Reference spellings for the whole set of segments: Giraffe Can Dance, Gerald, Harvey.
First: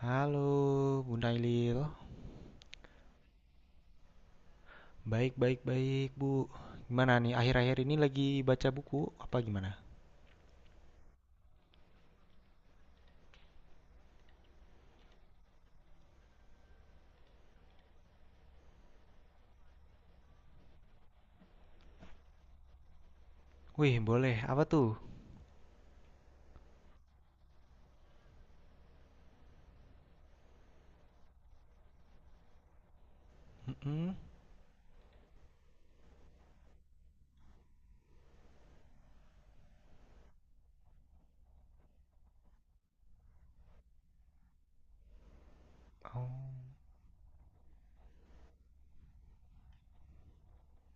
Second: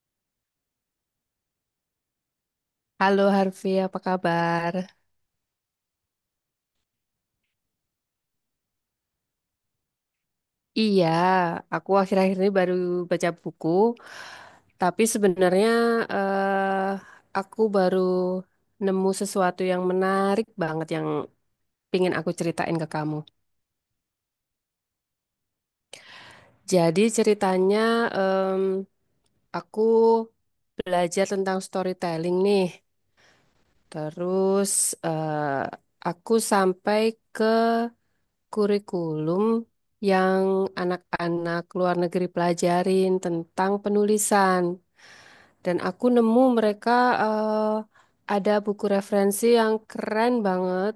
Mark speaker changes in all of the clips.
Speaker 1: Halo, Bunda Ilil.
Speaker 2: Halo Harvey, apa kabar?
Speaker 1: Baik, baik, baik, Bu. Gimana nih, akhir-akhir ini lagi baca buku apa gimana?
Speaker 2: Iya, aku akhir-akhir ini baru baca buku, tapi sebenarnya eh, aku baru nemu sesuatu yang menarik banget yang pingin aku ceritain ke kamu.
Speaker 1: Wih, boleh. Apa tuh?
Speaker 2: Jadi ceritanya em, aku belajar tentang storytelling nih,
Speaker 1: Mm-mm.
Speaker 2: terus eh, aku sampai ke kurikulum yang anak-anak luar negeri pelajarin tentang penulisan. Dan aku
Speaker 1: Oh.
Speaker 2: nemu mereka eh, ada buku referensi yang keren banget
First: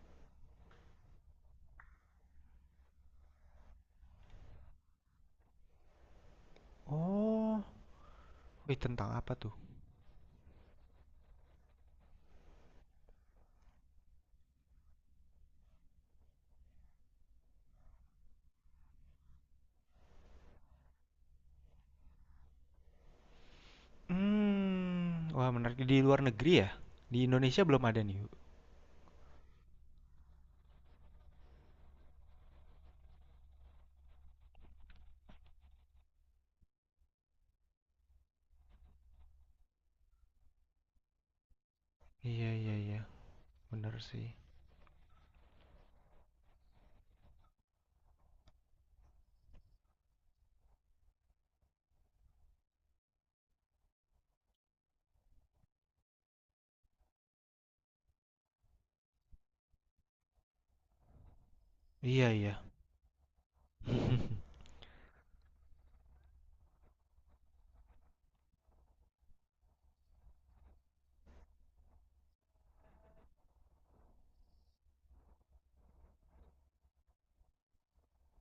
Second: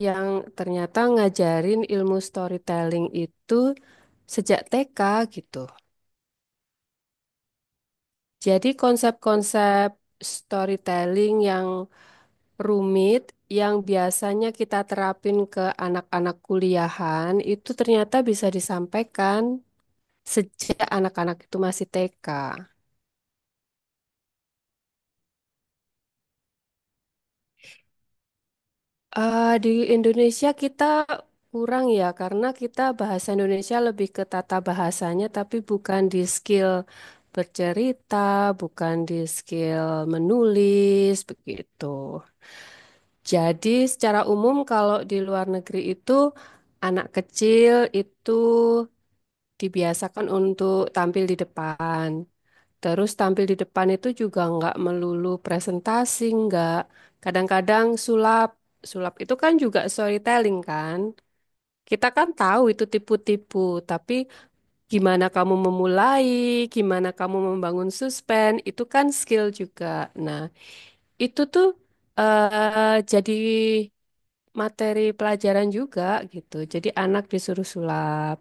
Speaker 2: yang ternyata ngajarin ilmu storytelling itu sejak TK gitu.
Speaker 1: Oh.
Speaker 2: Jadi
Speaker 1: Wih, tentang apa tuh?
Speaker 2: konsep-konsep storytelling yang rumit yang biasanya kita terapin ke anak-anak kuliahan itu ternyata bisa disampaikan sejak anak-anak itu masih TK.
Speaker 1: Hmm. Wah, menarik. Di luar negeri ya? Di Indonesia belum ada nih, Bu.
Speaker 2: Eh, di Indonesia kita kurang ya, karena kita bahasa Indonesia lebih ke tata bahasanya, tapi bukan di skill bercerita, bukan di skill menulis, begitu.
Speaker 1: Iya, iya, iya.
Speaker 2: Jadi
Speaker 1: Bener
Speaker 2: secara
Speaker 1: sih.
Speaker 2: umum kalau di luar negeri itu anak kecil itu dibiasakan untuk tampil di depan. Terus tampil di depan itu juga nggak melulu presentasi, nggak. Kadang-kadang sulap. Sulap itu kan juga storytelling kan. Kita kan
Speaker 1: Iya,
Speaker 2: tahu
Speaker 1: iya.
Speaker 2: itu tipu-tipu, tapi gimana kamu memulai, gimana kamu membangun suspense, itu kan skill juga. Nah, itu tuh jadi materi pelajaran juga gitu. Jadi anak disuruh sulap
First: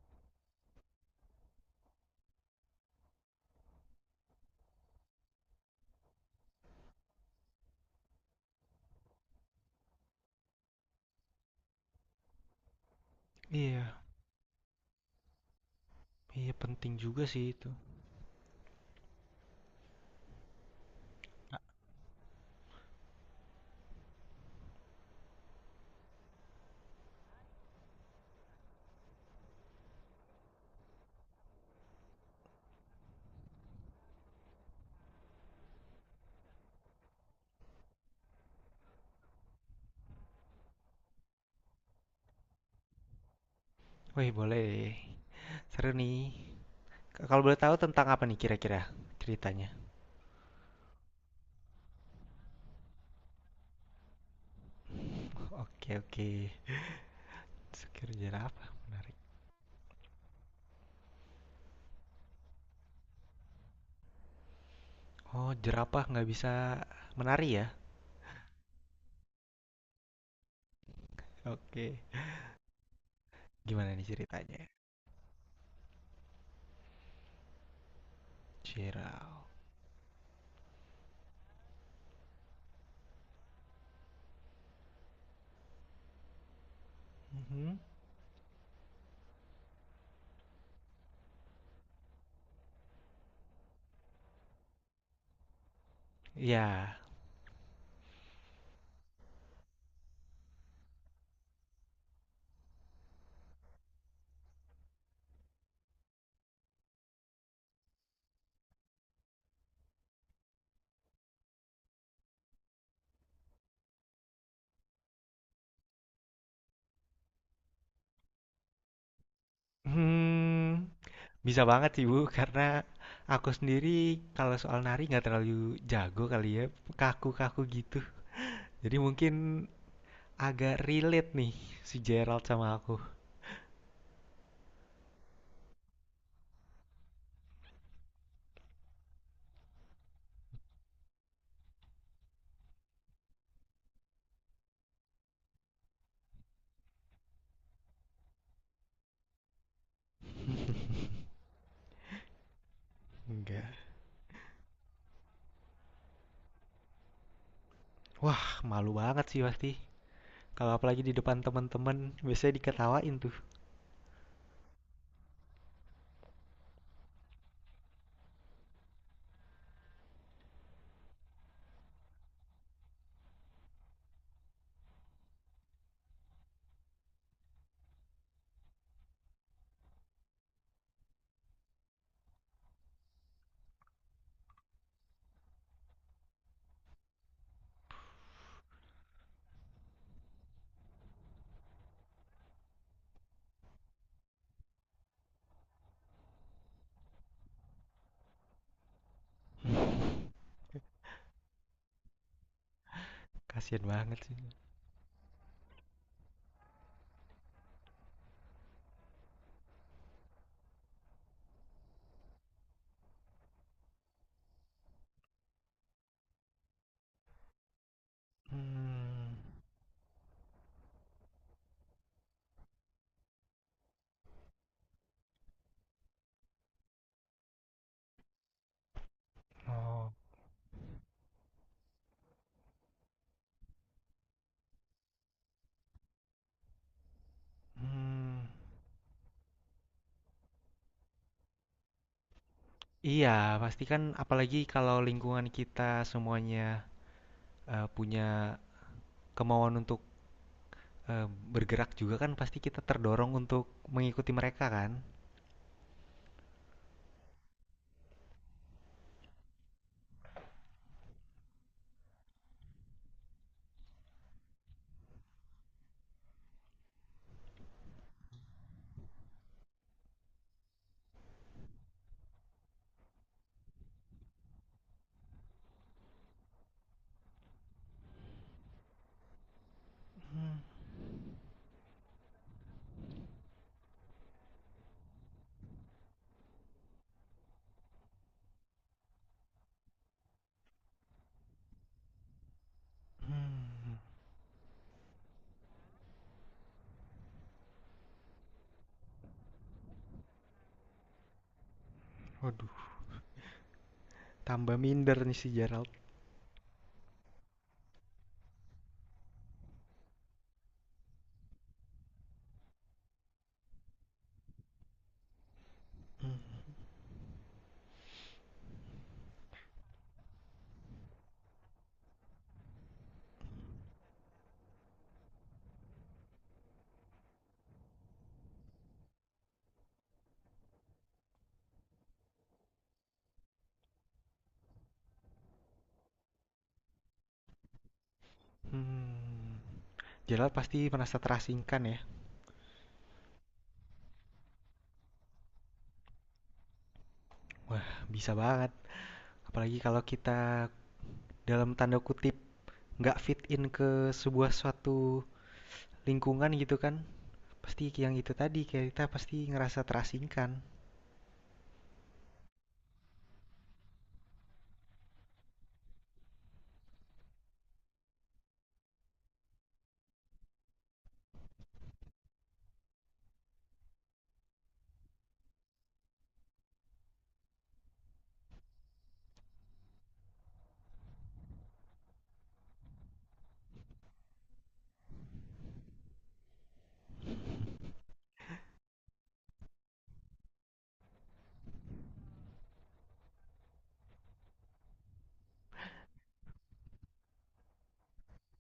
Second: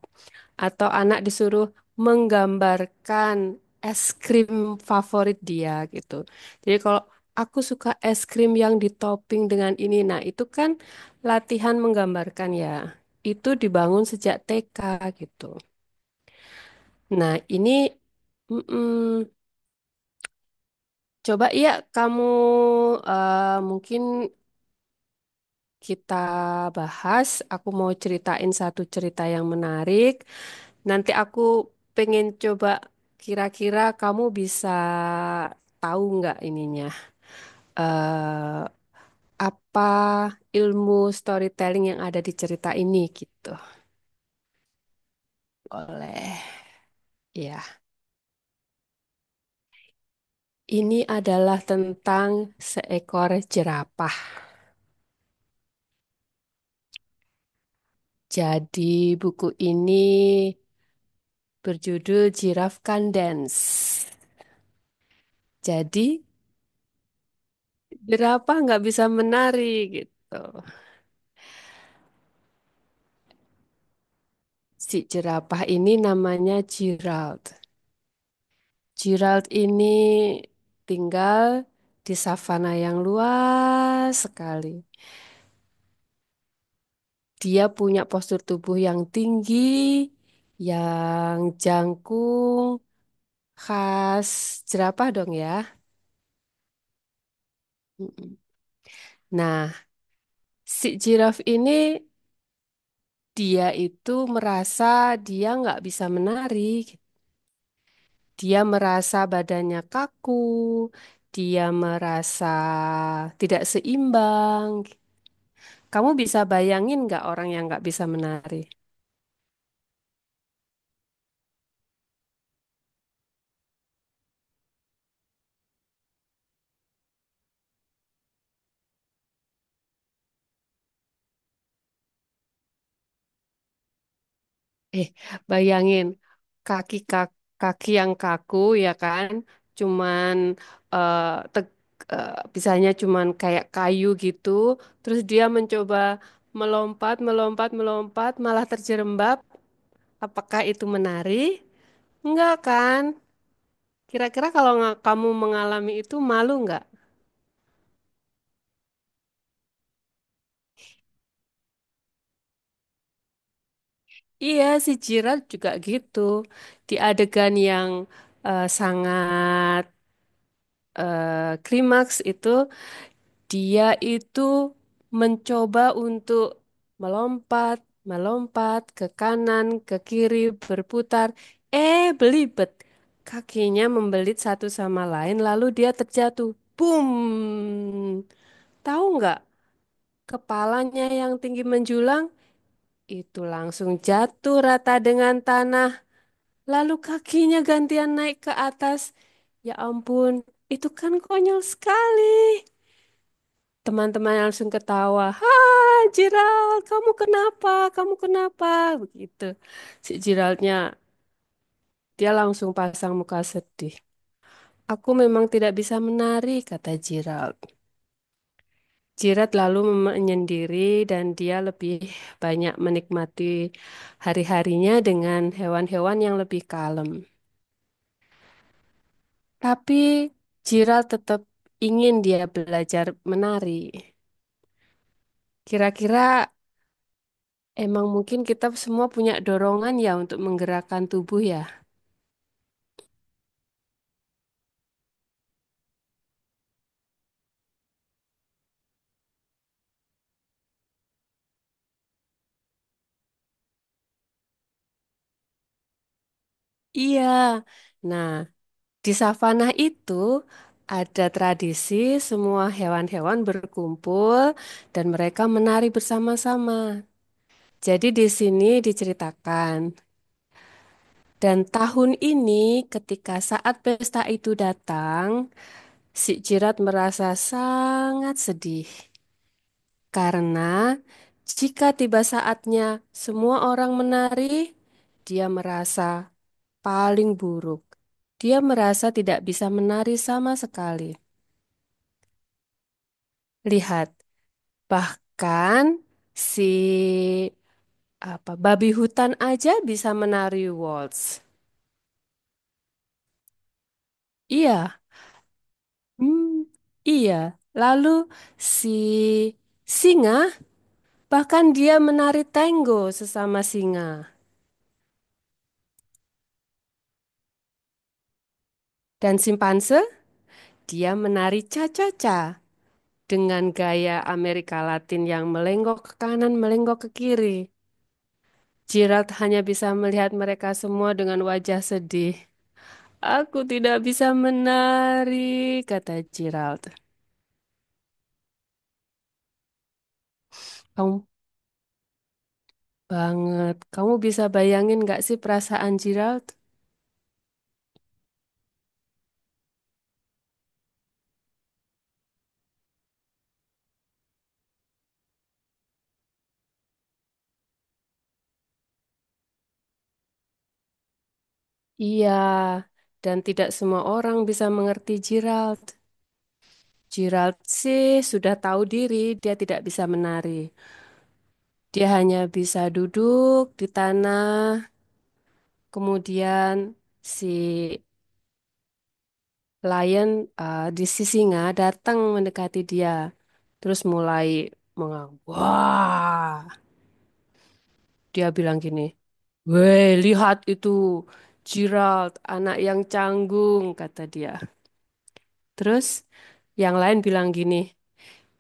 Speaker 2: atau anak disuruh menggambarkan es krim favorit dia gitu. Jadi kalau aku suka es krim yang ditopping dengan ini, nah itu kan latihan menggambarkan ya. Itu
Speaker 1: Iya.
Speaker 2: dibangun sejak TK gitu.
Speaker 1: Iya, penting juga
Speaker 2: Nah
Speaker 1: sih itu.
Speaker 2: ini mm-mm, coba ya kamu mungkin kita bahas. Aku mau ceritain satu cerita yang menarik. Nanti aku pengen coba kira-kira kamu bisa tahu nggak ininya eh apa ilmu storytelling yang ada di cerita ini gitu.
Speaker 1: Wih, boleh. Seru nih.
Speaker 2: Oleh
Speaker 1: Kalau boleh
Speaker 2: ya,
Speaker 1: tahu tentang apa nih kira-kira ceritanya?
Speaker 2: ini adalah tentang seekor jerapah.
Speaker 1: Oke, oke. Sekir jerapah
Speaker 2: Jadi
Speaker 1: menarik.
Speaker 2: buku ini berjudul Giraffe Can Dance.
Speaker 1: Oh, jerapah
Speaker 2: Jadi
Speaker 1: nggak bisa menari ya?
Speaker 2: jerapah nggak bisa menari gitu.
Speaker 1: Oke. Okay. Gimana nih ceritanya?
Speaker 2: Si jerapah ini namanya Gerald.
Speaker 1: Jirau.
Speaker 2: Gerald ini tinggal di savana yang luas sekali. Dia
Speaker 1: Hmm.
Speaker 2: punya postur tubuh yang tinggi, yang jangkung, khas jerapah dong ya.
Speaker 1: Ya.
Speaker 2: Mm-mm. Nah, si jiraf ini dia itu merasa dia nggak bisa menari. Dia merasa badannya kaku, dia merasa tidak seimbang. Kamu bisa bayangin nggak orang yang nggak bisa menari?
Speaker 1: Hmm, bisa banget sih Bu, karena aku sendiri kalau soal nari nggak terlalu jago kali ya, kaku-kaku gitu. Jadi mungkin agak relate nih si Gerald sama aku.
Speaker 2: Eh, bayangin kaki yang kaku ya kan, cuman eh, teg- eh, bisanya cuman kayak kayu gitu. Terus dia mencoba melompat, melompat, melompat, malah terjerembab. Apakah itu menari? Enggak kan?
Speaker 1: Enggak.
Speaker 2: Kira-kira kalau kamu mengalami itu malu nggak?
Speaker 1: Wah, malu banget sih pasti. Kalau apalagi di depan teman-teman, biasanya diketawain tuh.
Speaker 2: Iya, si Jirat juga gitu. Di adegan yang sangat klimaks itu dia itu mencoba untuk melompat, melompat ke kanan, ke kiri, berputar. Eh, belibet. Kakinya membelit satu sama lain, lalu dia terjatuh. Boom! Tahu nggak? Kepalanya yang tinggi menjulang itu langsung jatuh rata dengan tanah. Lalu kakinya gantian naik ke atas. Ya ampun, itu kan konyol sekali.
Speaker 1: Kasian banget
Speaker 2: Teman-teman
Speaker 1: sih.
Speaker 2: langsung ketawa. Hai Gerald, kamu kenapa? Kamu kenapa? Begitu. Si Geraldnya, dia langsung pasang muka sedih. Aku memang tidak bisa menari, kata Gerald.
Speaker 1: Hmm.
Speaker 2: Gerald lalu menyendiri dan dia lebih banyak menikmati hari-harinya dengan hewan-hewan yang lebih kalem. Tapi
Speaker 1: Oh,
Speaker 2: Gerald tetap ingin dia belajar menari. Kira-kira emang mungkin
Speaker 1: hmm,
Speaker 2: kita semua punya dorongan ya untuk menggerakkan tubuh ya.
Speaker 1: iya, pasti kan apalagi kalau lingkungan kita semuanya punya kemauan untuk eh, bergerak juga kan pasti kita terdorong untuk mengikuti mereka kan.
Speaker 2: Iya. Nah, di savana itu ada tradisi semua hewan-hewan berkumpul dan mereka menari bersama-sama. Jadi di sini diceritakan. Dan tahun ini ketika saat pesta itu datang, si Jirat merasa sangat sedih.
Speaker 1: Hmm,
Speaker 2: Karena jika tiba saatnya semua orang menari, dia merasa paling buruk. Dia merasa tidak bisa menari sama sekali.
Speaker 1: hmm,
Speaker 2: Lihat, bahkan si apa babi hutan aja bisa menari waltz.
Speaker 1: waduh, tambah
Speaker 2: Iya,
Speaker 1: minder nih si Gerald.
Speaker 2: hmm, iya. Lalu si singa bahkan dia menari tango sesama singa. Dan simpanse dia menari cha-cha-cha. Dengan gaya Amerika Latin yang melenggok ke kanan, melenggok ke kiri, Gerald hanya bisa melihat mereka semua dengan wajah sedih. Aku tidak bisa menari, kata Gerald.
Speaker 1: Hmm, Gerald pasti merasa
Speaker 2: Kamu
Speaker 1: terasingkan ya.
Speaker 2: banget. Kamu bisa bayangin gak sih perasaan Gerald?
Speaker 1: Wah, bisa banget. Apalagi kalau kita dalam tanda kutip nggak fit in ke sebuah suatu lingkungan gitu kan. Pasti yang itu tadi, kita pasti ngerasa terasingkan.
Speaker 2: Iya, dan tidak semua orang bisa mengerti Gerald. Gerald sih sudah tahu diri, dia tidak bisa menari. Dia hanya bisa duduk di tanah. Kemudian si lion eh, di si singa datang mendekati dia. Terus mulai mengang. Wah, dia bilang gini, weh, lihat itu Gerald, anak yang canggung, kata dia. Terus yang lain bilang gini,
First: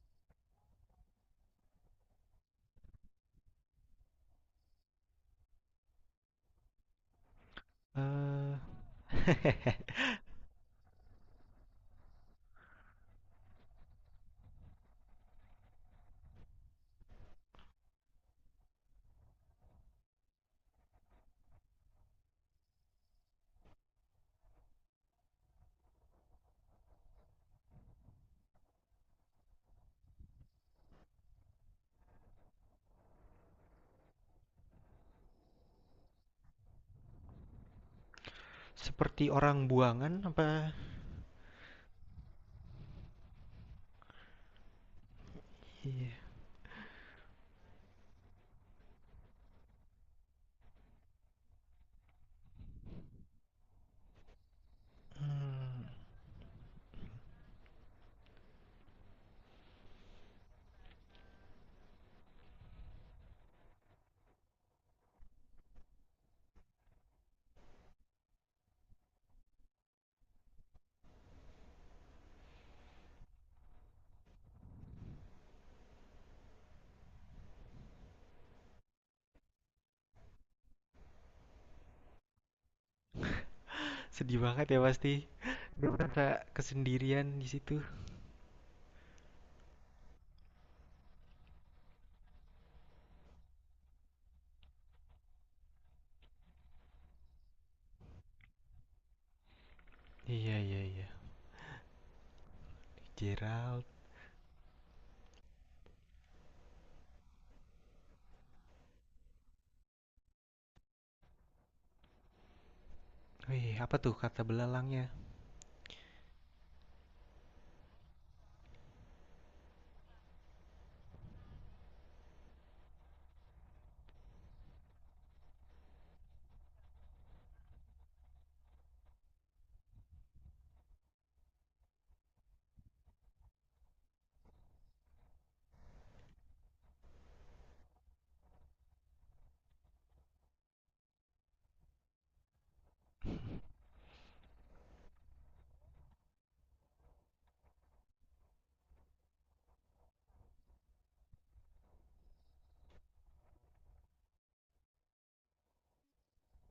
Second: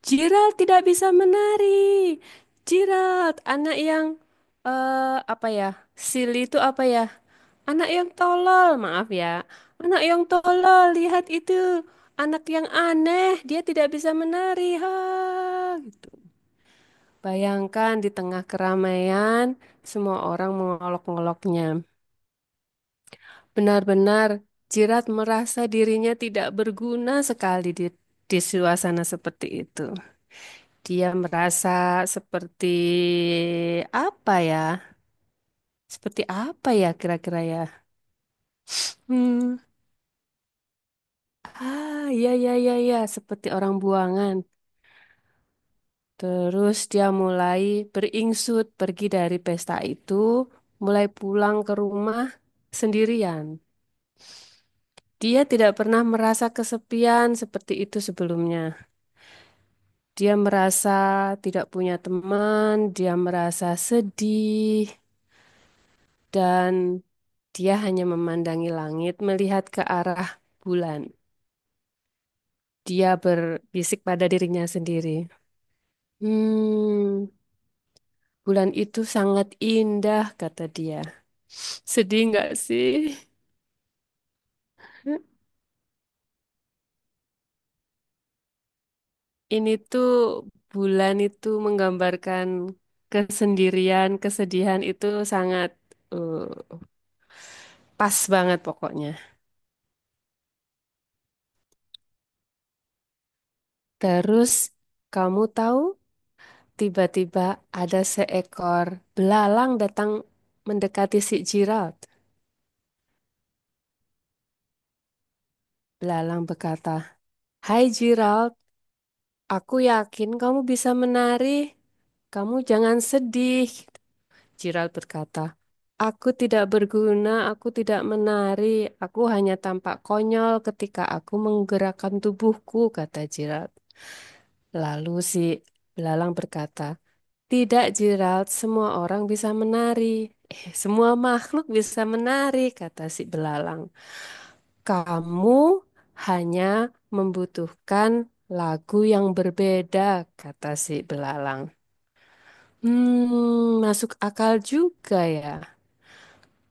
Speaker 2: Gerald tidak bisa menari. Gerald, anak yang apa ya? Silly itu apa ya? Anak yang
Speaker 1: Eee,
Speaker 2: tolol, maaf ya. Anak yang tolol, lihat itu. Anak yang aneh, dia tidak bisa menari. Ha, gitu. Bayangkan di tengah keramaian, semua orang mengolok-ngoloknya. Benar-benar Jirat merasa dirinya tidak berguna sekali di suasana seperti itu. Dia merasa seperti apa ya? Seperti apa ya kira-kira ya?
Speaker 1: seperti
Speaker 2: Hmm.
Speaker 1: orang buangan apa
Speaker 2: Ah, iya, iya, iya, iya. Seperti orang buangan.
Speaker 1: iya,
Speaker 2: Terus dia mulai beringsut pergi dari pesta itu, mulai pulang ke rumah sendirian. Dia tidak
Speaker 1: mmm,
Speaker 2: pernah merasa kesepian seperti itu sebelumnya. Dia merasa tidak punya teman, dia merasa sedih, dan dia hanya memandangi langit, melihat ke arah bulan. Dia berbisik pada dirinya sendiri. Hmm, bulan itu sangat indah, kata dia. Sedih nggak sih?
Speaker 1: sedih banget ya pasti. Dia merasa kesendirian di situ.
Speaker 2: Ini tuh bulan itu menggambarkan kesendirian, kesedihan itu sangat eh, pas banget pokoknya.
Speaker 1: Iya iya iya, Gerald.
Speaker 2: Terus kamu tahu tiba-tiba ada seekor belalang datang mendekati si Gerald.
Speaker 1: Wih, apa tuh kata belalangnya?
Speaker 2: Belalang berkata, "Hai Gerald, aku yakin kamu bisa menari. Kamu jangan sedih. Jiral berkata, aku tidak berguna, aku tidak menari, aku hanya tampak konyol ketika aku menggerakkan tubuhku, kata Jiral. Lalu si belalang berkata, tidak Jiral, semua orang bisa menari. Eh, semua makhluk bisa menari, kata si belalang. Kamu hanya membutuhkan lagu yang berbeda, kata si belalang. Hmm, masuk akal juga ya.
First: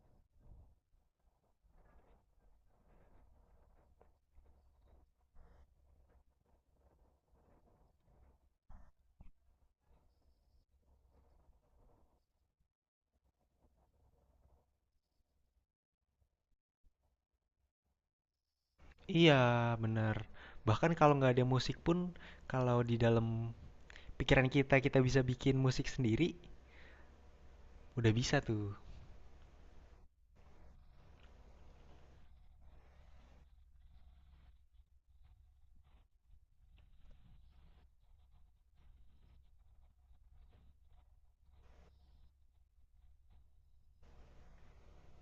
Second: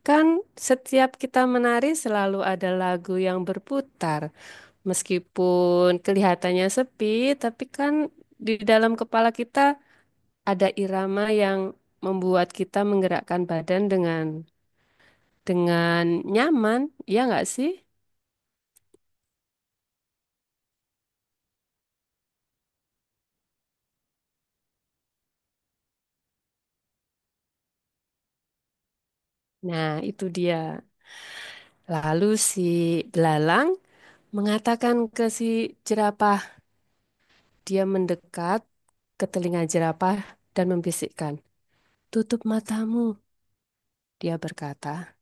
Speaker 2: Kan setiap kita menari selalu ada lagu yang berputar. Meskipun kelihatannya sepi, tapi kan di dalam kepala kita ada irama yang membuat kita menggerakkan badan dengan nyaman, ya nggak sih?
Speaker 1: Iya, benar. Bahkan kalau nggak ada musik pun, kalau di dalam pikiran kita, kita bisa bikin musik sendiri, udah bisa tuh.
Speaker 2: Nah, itu dia. Lalu si belalang mengatakan ke si jerapah, dia mendekat ke telinga jerapah dan membisikkan, "Tutup matamu," dia berkata.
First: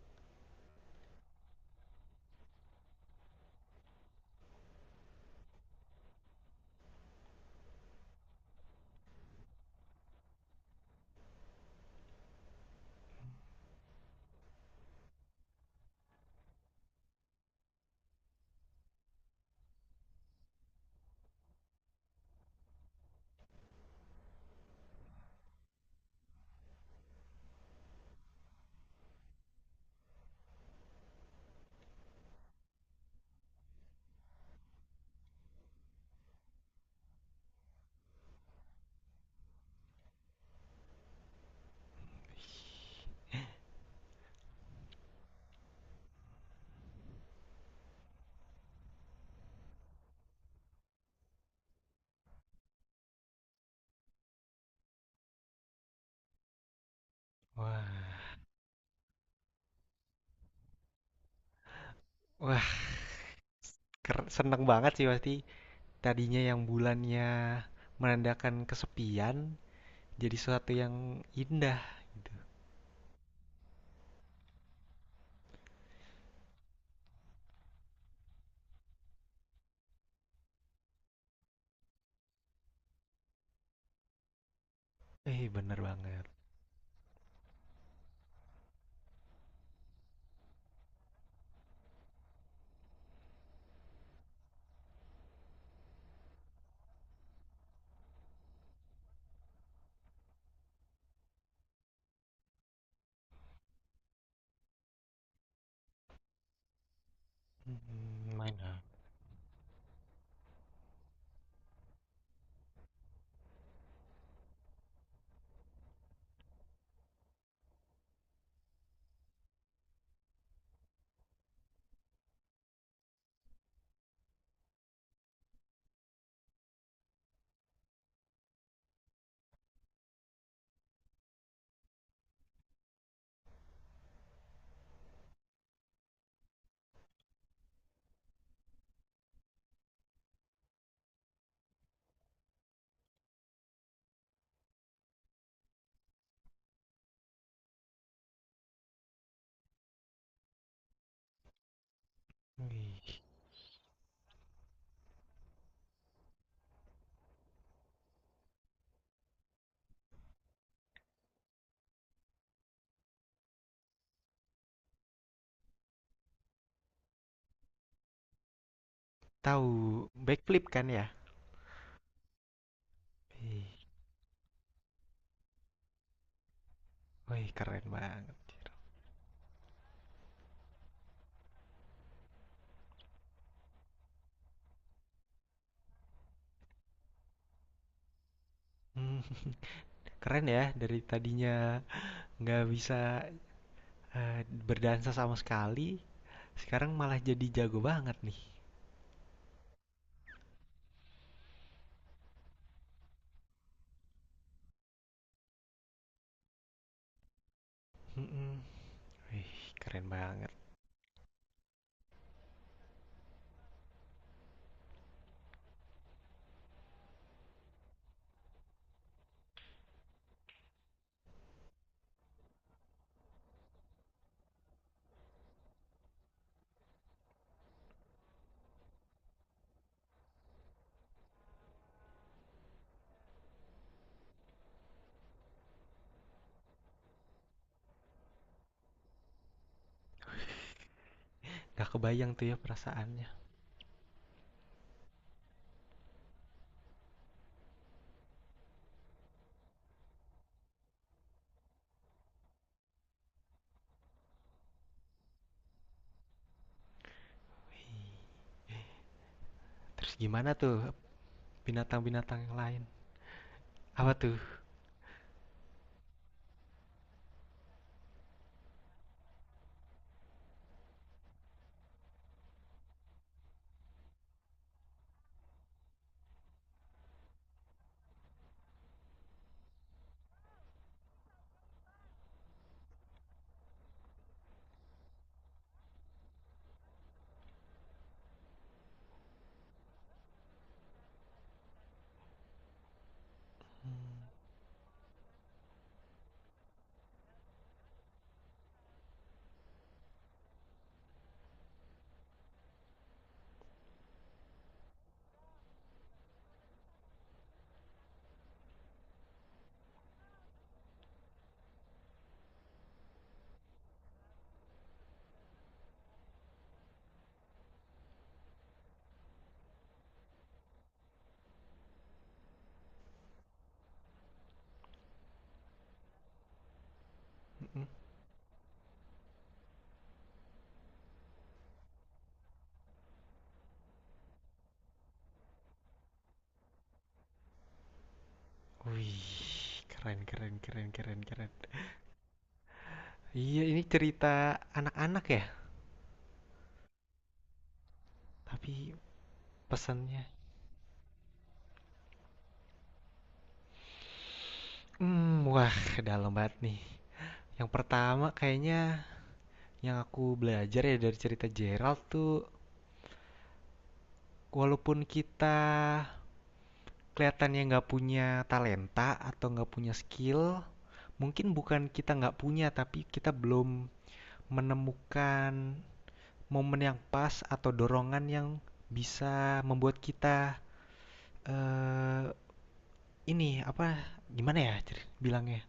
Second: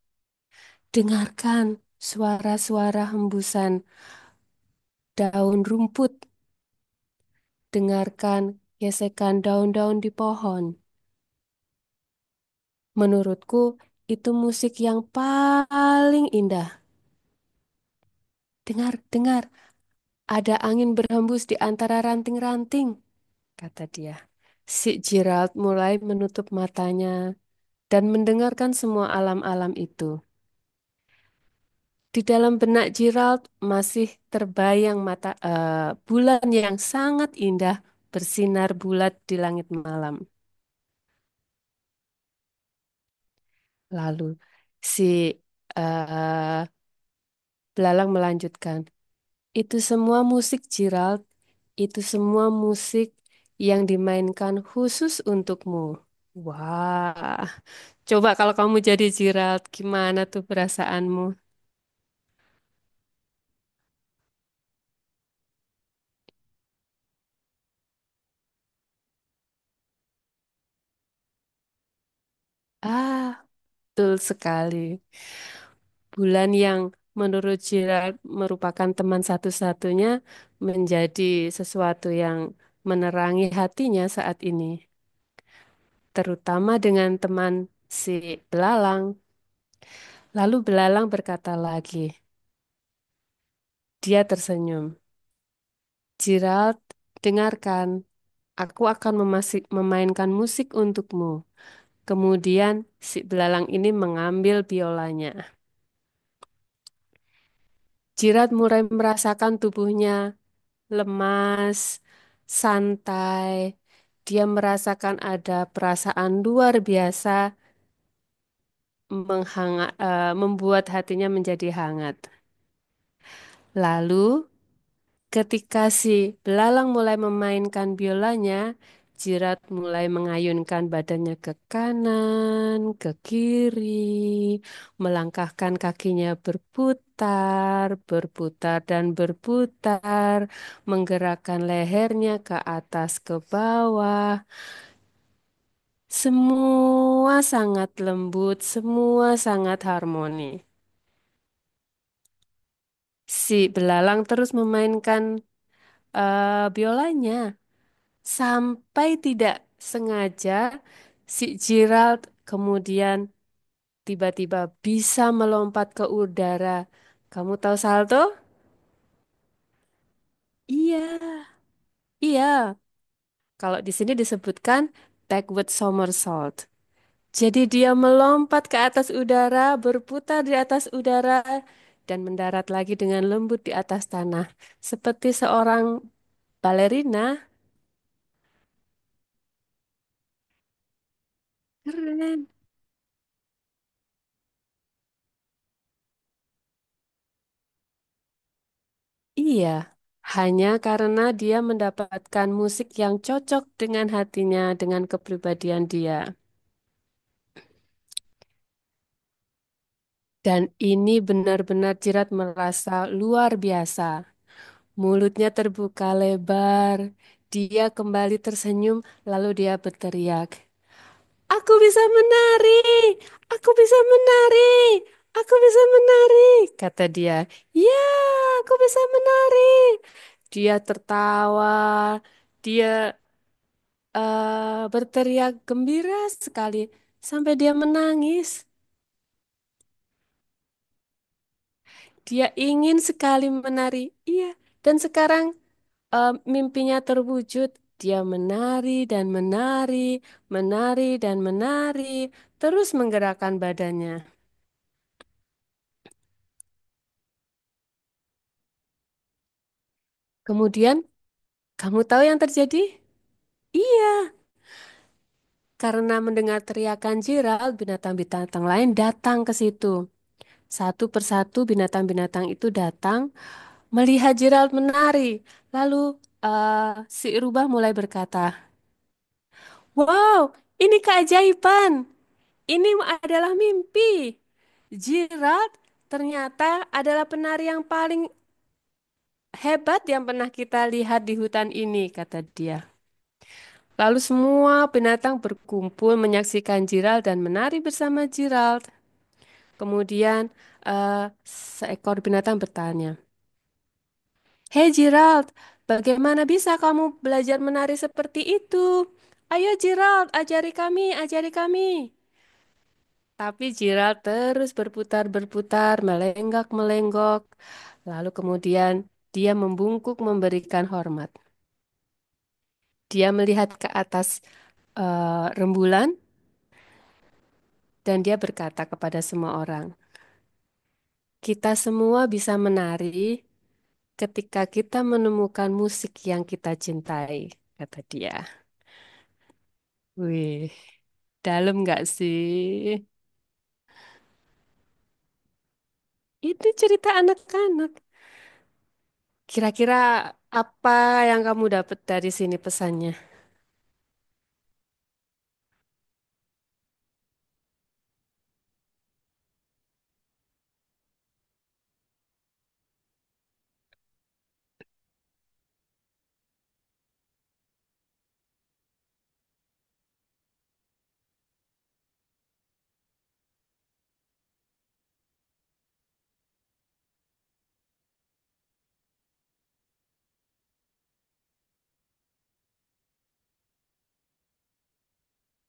Speaker 2: Dengarkan suara-suara hembusan daun rumput, dengarkan gesekan daun-daun di pohon. Menurutku, itu musik yang paling indah. Dengar, dengar, ada angin berhembus di antara ranting-ranting, kata dia. Si Gerald mulai menutup matanya dan mendengarkan semua alam-alam itu. Di dalam benak Gerald masih terbayang mata bulan yang sangat indah bersinar bulat di langit malam. Lalu si eh, belalang melanjutkan, itu semua musik Gerald, itu semua musik yang dimainkan khusus untukmu. Wah,
Speaker 1: Wah,
Speaker 2: coba kalau kamu jadi Gerald, gimana tuh perasaanmu?
Speaker 1: wah, seneng banget sih pasti. Tadinya yang bulannya menandakan kesepian, jadi sesuatu yang indah.
Speaker 2: Ah, betul sekali. Bulan yang menurut Gerard merupakan teman satu-satunya menjadi sesuatu yang menerangi hatinya saat ini,
Speaker 1: Eh, bener banget.
Speaker 2: terutama dengan teman si belalang. Lalu belalang berkata lagi, dia tersenyum. Gerald, dengarkan, aku akan memainkan musik untukmu. Kemudian si belalang ini mengambil biolanya.
Speaker 1: Hmm,
Speaker 2: Gerald mulai
Speaker 1: mana?
Speaker 2: merasakan tubuhnya lemas, santai. Dia merasakan ada perasaan luar biasa membuat hatinya menjadi hangat. Lalu ketika si belalang mulai memainkan biolanya, Jirat mulai mengayunkan badannya ke kanan, ke kiri, melangkahkan kakinya berputar, berputar dan berputar, menggerakkan lehernya ke atas ke bawah. Semua sangat lembut, semua sangat harmoni. Si belalang terus memainkan biolanya. Sampai tidak sengaja si Gerald kemudian tiba-tiba bisa melompat ke udara. Kamu tahu salto?
Speaker 1: Tahu backflip kan ya?
Speaker 2: Iya, iya.
Speaker 1: Wih,
Speaker 2: Kalau di sini disebutkan backward somersault.
Speaker 1: wih,
Speaker 2: Jadi
Speaker 1: keren
Speaker 2: dia
Speaker 1: banget.
Speaker 2: melompat ke atas udara, berputar di atas udara, dan mendarat lagi dengan lembut di atas tanah. Seperti seorang balerina.
Speaker 1: Hmm, keren ya dari tadinya
Speaker 2: Keren.
Speaker 1: nggak bisa eh, berdansa sama sekali, sekarang malah jadi jago banget nih.
Speaker 2: Iya, hanya karena dia mendapatkan musik yang cocok dengan hatinya, dengan kepribadian dia.
Speaker 1: Hmm, wih, keren banget.
Speaker 2: Dan ini benar-benar Jirat merasa luar biasa. Mulutnya terbuka lebar. Dia kembali tersenyum, lalu dia berteriak, aku bisa menari! Aku bisa menari! Aku bisa menari! Kata dia, ya, aku bisa menari! Dia tertawa. Dia berteriak gembira sekali sampai dia menangis.
Speaker 1: Gak kebayang
Speaker 2: Dia
Speaker 1: tuh ya
Speaker 2: ingin
Speaker 1: perasaannya.
Speaker 2: sekali menari. Iya, dan sekarang mimpinya terwujud. Dia menari dan menari, terus menggerakkan badannya.
Speaker 1: Terus gimana tuh
Speaker 2: Kemudian, kamu tahu
Speaker 1: binatang-binatang
Speaker 2: yang
Speaker 1: yang
Speaker 2: terjadi?
Speaker 1: lain? Apa
Speaker 2: Iya,
Speaker 1: tuh?
Speaker 2: karena mendengar teriakan Jiral, binatang-binatang lain datang ke situ. Satu persatu binatang-binatang itu datang melihat Gerald menari, lalu si rubah mulai berkata, wow, ini keajaiban. Ini adalah mimpi. Gerald ternyata adalah penari yang paling hebat yang pernah kita lihat di hutan ini, kata dia. Lalu semua binatang berkumpul menyaksikan Gerald dan menari bersama Gerald. Kemudian seekor binatang bertanya, hei Gerald, bagaimana bisa kamu belajar menari seperti itu? Ayo Gerald, ajari kami, ajari kami. Tapi Gerald terus berputar-berputar, melenggak-melenggok. Lalu kemudian dia membungkuk memberikan hormat. Dia melihat ke atas rembulan
Speaker 1: Mm.
Speaker 2: dan dia berkata kepada semua orang, "Kita semua bisa menari ketika kita menemukan musik yang kita cintai," kata dia.
Speaker 1: Wih, keren, keren,
Speaker 2: Wih,
Speaker 1: keren, keren, keren.
Speaker 2: dalam nggak sih?
Speaker 1: Iya, ini cerita anak-anak ya,
Speaker 2: Itu cerita anak-anak.
Speaker 1: tapi
Speaker 2: Kira-kira
Speaker 1: pesannya,
Speaker 2: apa yang kamu dapat dari sini pesannya?
Speaker 1: hmm, wah, dalam banget nih. Yang pertama kayaknya yang aku belajar ya dari cerita Gerald tuh, walaupun kita kelihatannya nggak punya talenta atau nggak punya skill, mungkin bukan kita nggak punya, tapi kita belum menemukan momen yang pas atau dorongan yang bisa membuat kita eh, ini apa bilangnya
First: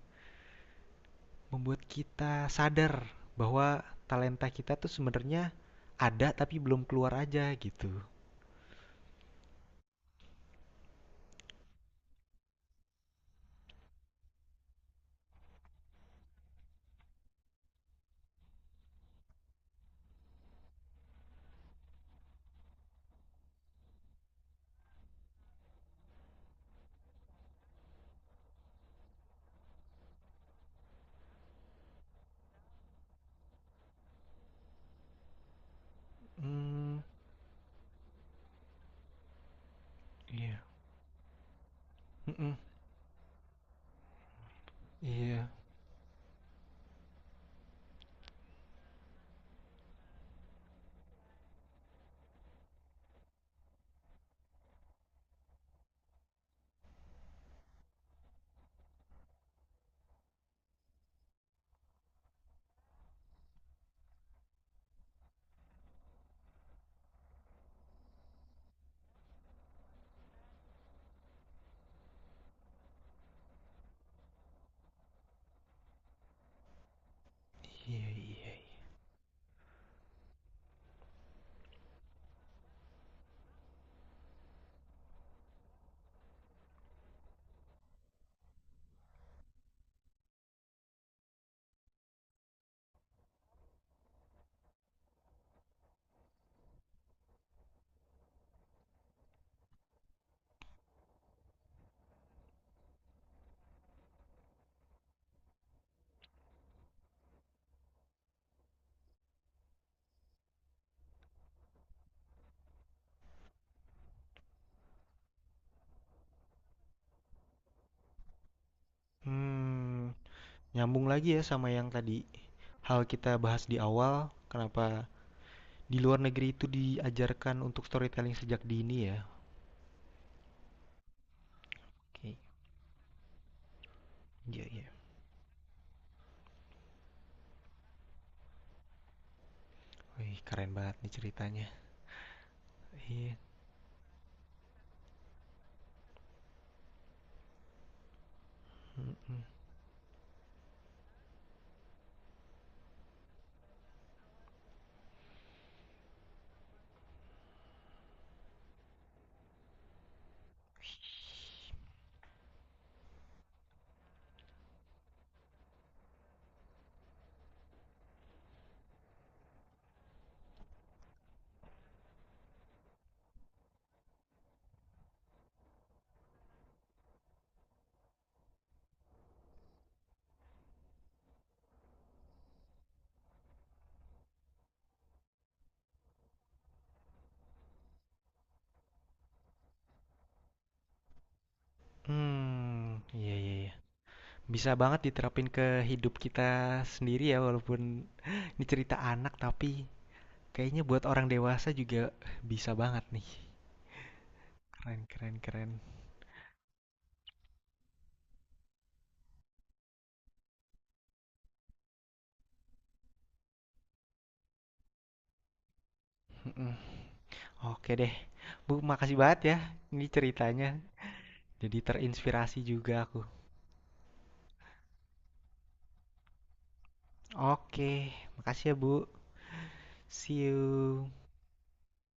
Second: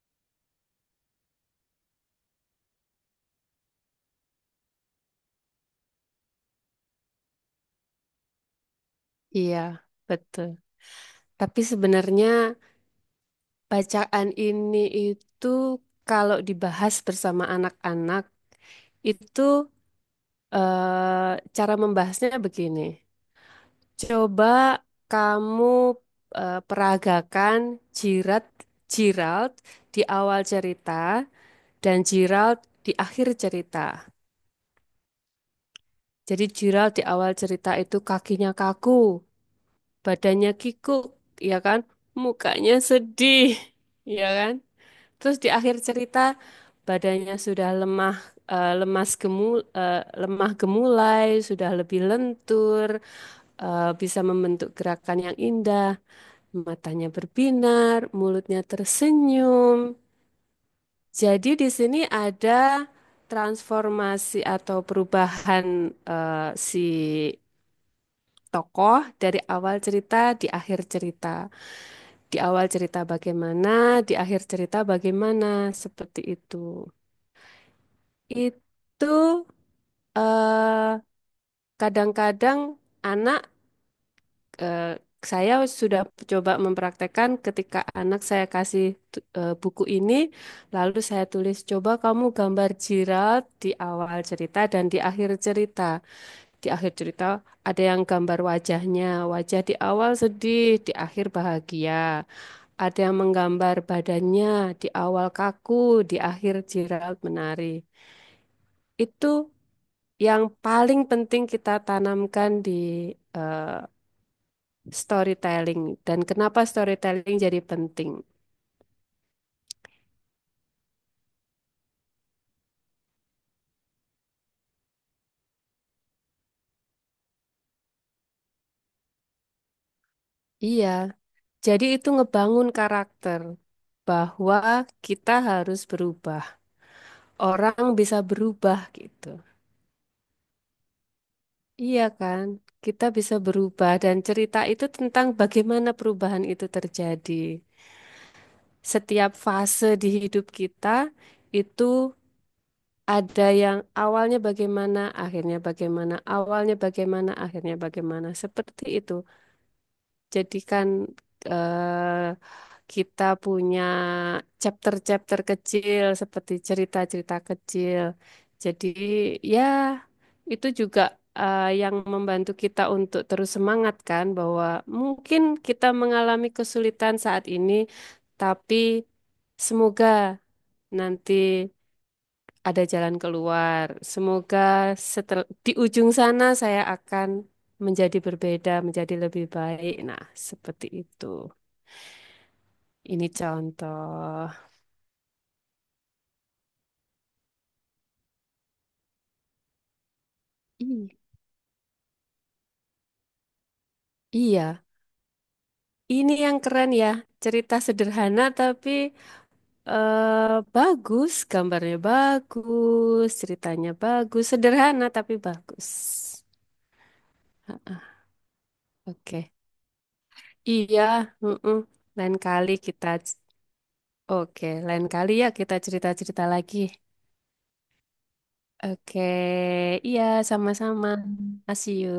Speaker 1: membuat kita sadar bahwa talenta kita tuh sebenarnya ada tapi belum keluar aja gitu.
Speaker 2: Iya, betul. Tapi sebenarnya bacaan ini itu kalau dibahas bersama anak-anak itu cara membahasnya begini. Coba kamu peragakan jirat Gerald di awal cerita dan Gerald di akhir cerita. Jadi Gerald
Speaker 1: Hmm,
Speaker 2: di awal cerita itu kakinya kaku, badannya
Speaker 1: iya.
Speaker 2: kikuk, ya kan?
Speaker 1: Mm.
Speaker 2: Mukanya sedih, ya kan? Terus di
Speaker 1: Iya,
Speaker 2: akhir cerita badannya sudah lemah, eh, lemas gemul, eh, lemah gemulai, sudah lebih lentur, bisa membentuk gerakan yang indah, matanya berbinar, mulutnya tersenyum. Jadi di sini ada transformasi atau perubahan eh, si tokoh dari awal cerita di akhir cerita. Di awal cerita bagaimana, di akhir cerita bagaimana, seperti itu.
Speaker 1: iya, iya, iya.
Speaker 2: Itu eh, kadang-kadang anak eh, saya sudah coba mempraktekkan ketika anak saya kasih buku ini, lalu saya tulis, coba kamu gambar Gerald di awal cerita dan di akhir cerita. Di akhir cerita ada yang gambar wajahnya, wajah di awal sedih, di akhir bahagia. Ada yang menggambar badannya, di awal kaku, di akhir Gerald menari. Itu yang paling penting kita tanamkan di eh, storytelling dan kenapa storytelling jadi penting.
Speaker 1: Hmm, nyambung lagi ya sama yang tadi hal kita bahas di awal, kenapa di luar negeri itu diajarkan untuk storytelling sejak dini ya.
Speaker 2: Iya, jadi itu
Speaker 1: Oke, okay.
Speaker 2: ngebangun karakter bahwa
Speaker 1: Iya, yeah, iya. Yeah.
Speaker 2: kita harus berubah. Orang bisa berubah gitu.
Speaker 1: Wih, keren banget nih ceritanya.
Speaker 2: Iya kan? Kita
Speaker 1: Iya. Yeah.
Speaker 2: bisa berubah dan cerita itu tentang bagaimana perubahan itu terjadi. Setiap fase di hidup kita itu ada yang awalnya bagaimana, akhirnya bagaimana, awalnya bagaimana, akhirnya bagaimana. Seperti itu. Jadikan eh, kita punya chapter-chapter kecil seperti cerita-cerita kecil. Jadi ya itu juga yang membantu kita untuk terus semangat kan bahwa mungkin kita mengalami kesulitan saat ini, tapi semoga nanti ada jalan keluar. Semoga di ujung sana saya akan menjadi berbeda, menjadi lebih baik. Nah, seperti itu.
Speaker 1: Hmm, iya,
Speaker 2: Ini
Speaker 1: yeah, iya, yeah.
Speaker 2: contoh.
Speaker 1: Bisa banget diterapin ke hidup kita sendiri ya, walaupun ini cerita anak, tapi kayaknya buat
Speaker 2: I-
Speaker 1: orang dewasa juga bisa banget nih.
Speaker 2: iya,
Speaker 1: Keren, keren, keren.
Speaker 2: ini yang keren ya. Cerita sederhana tapi bagus, gambarnya bagus, ceritanya bagus, sederhana tapi bagus.
Speaker 1: Mm-mm. Oke deh.
Speaker 2: Ah,
Speaker 1: Bu, makasih banget
Speaker 2: oke.
Speaker 1: ya ini ceritanya.
Speaker 2: Iya, mm-mm.
Speaker 1: Jadi
Speaker 2: Lain
Speaker 1: terinspirasi
Speaker 2: kali
Speaker 1: juga
Speaker 2: kita
Speaker 1: aku.
Speaker 2: oke, lain kali ya kita cerita-cerita lagi.
Speaker 1: Oke, makasih ya, Bu.
Speaker 2: Oke, iya
Speaker 1: See
Speaker 2: sama-sama.
Speaker 1: you.
Speaker 2: See you.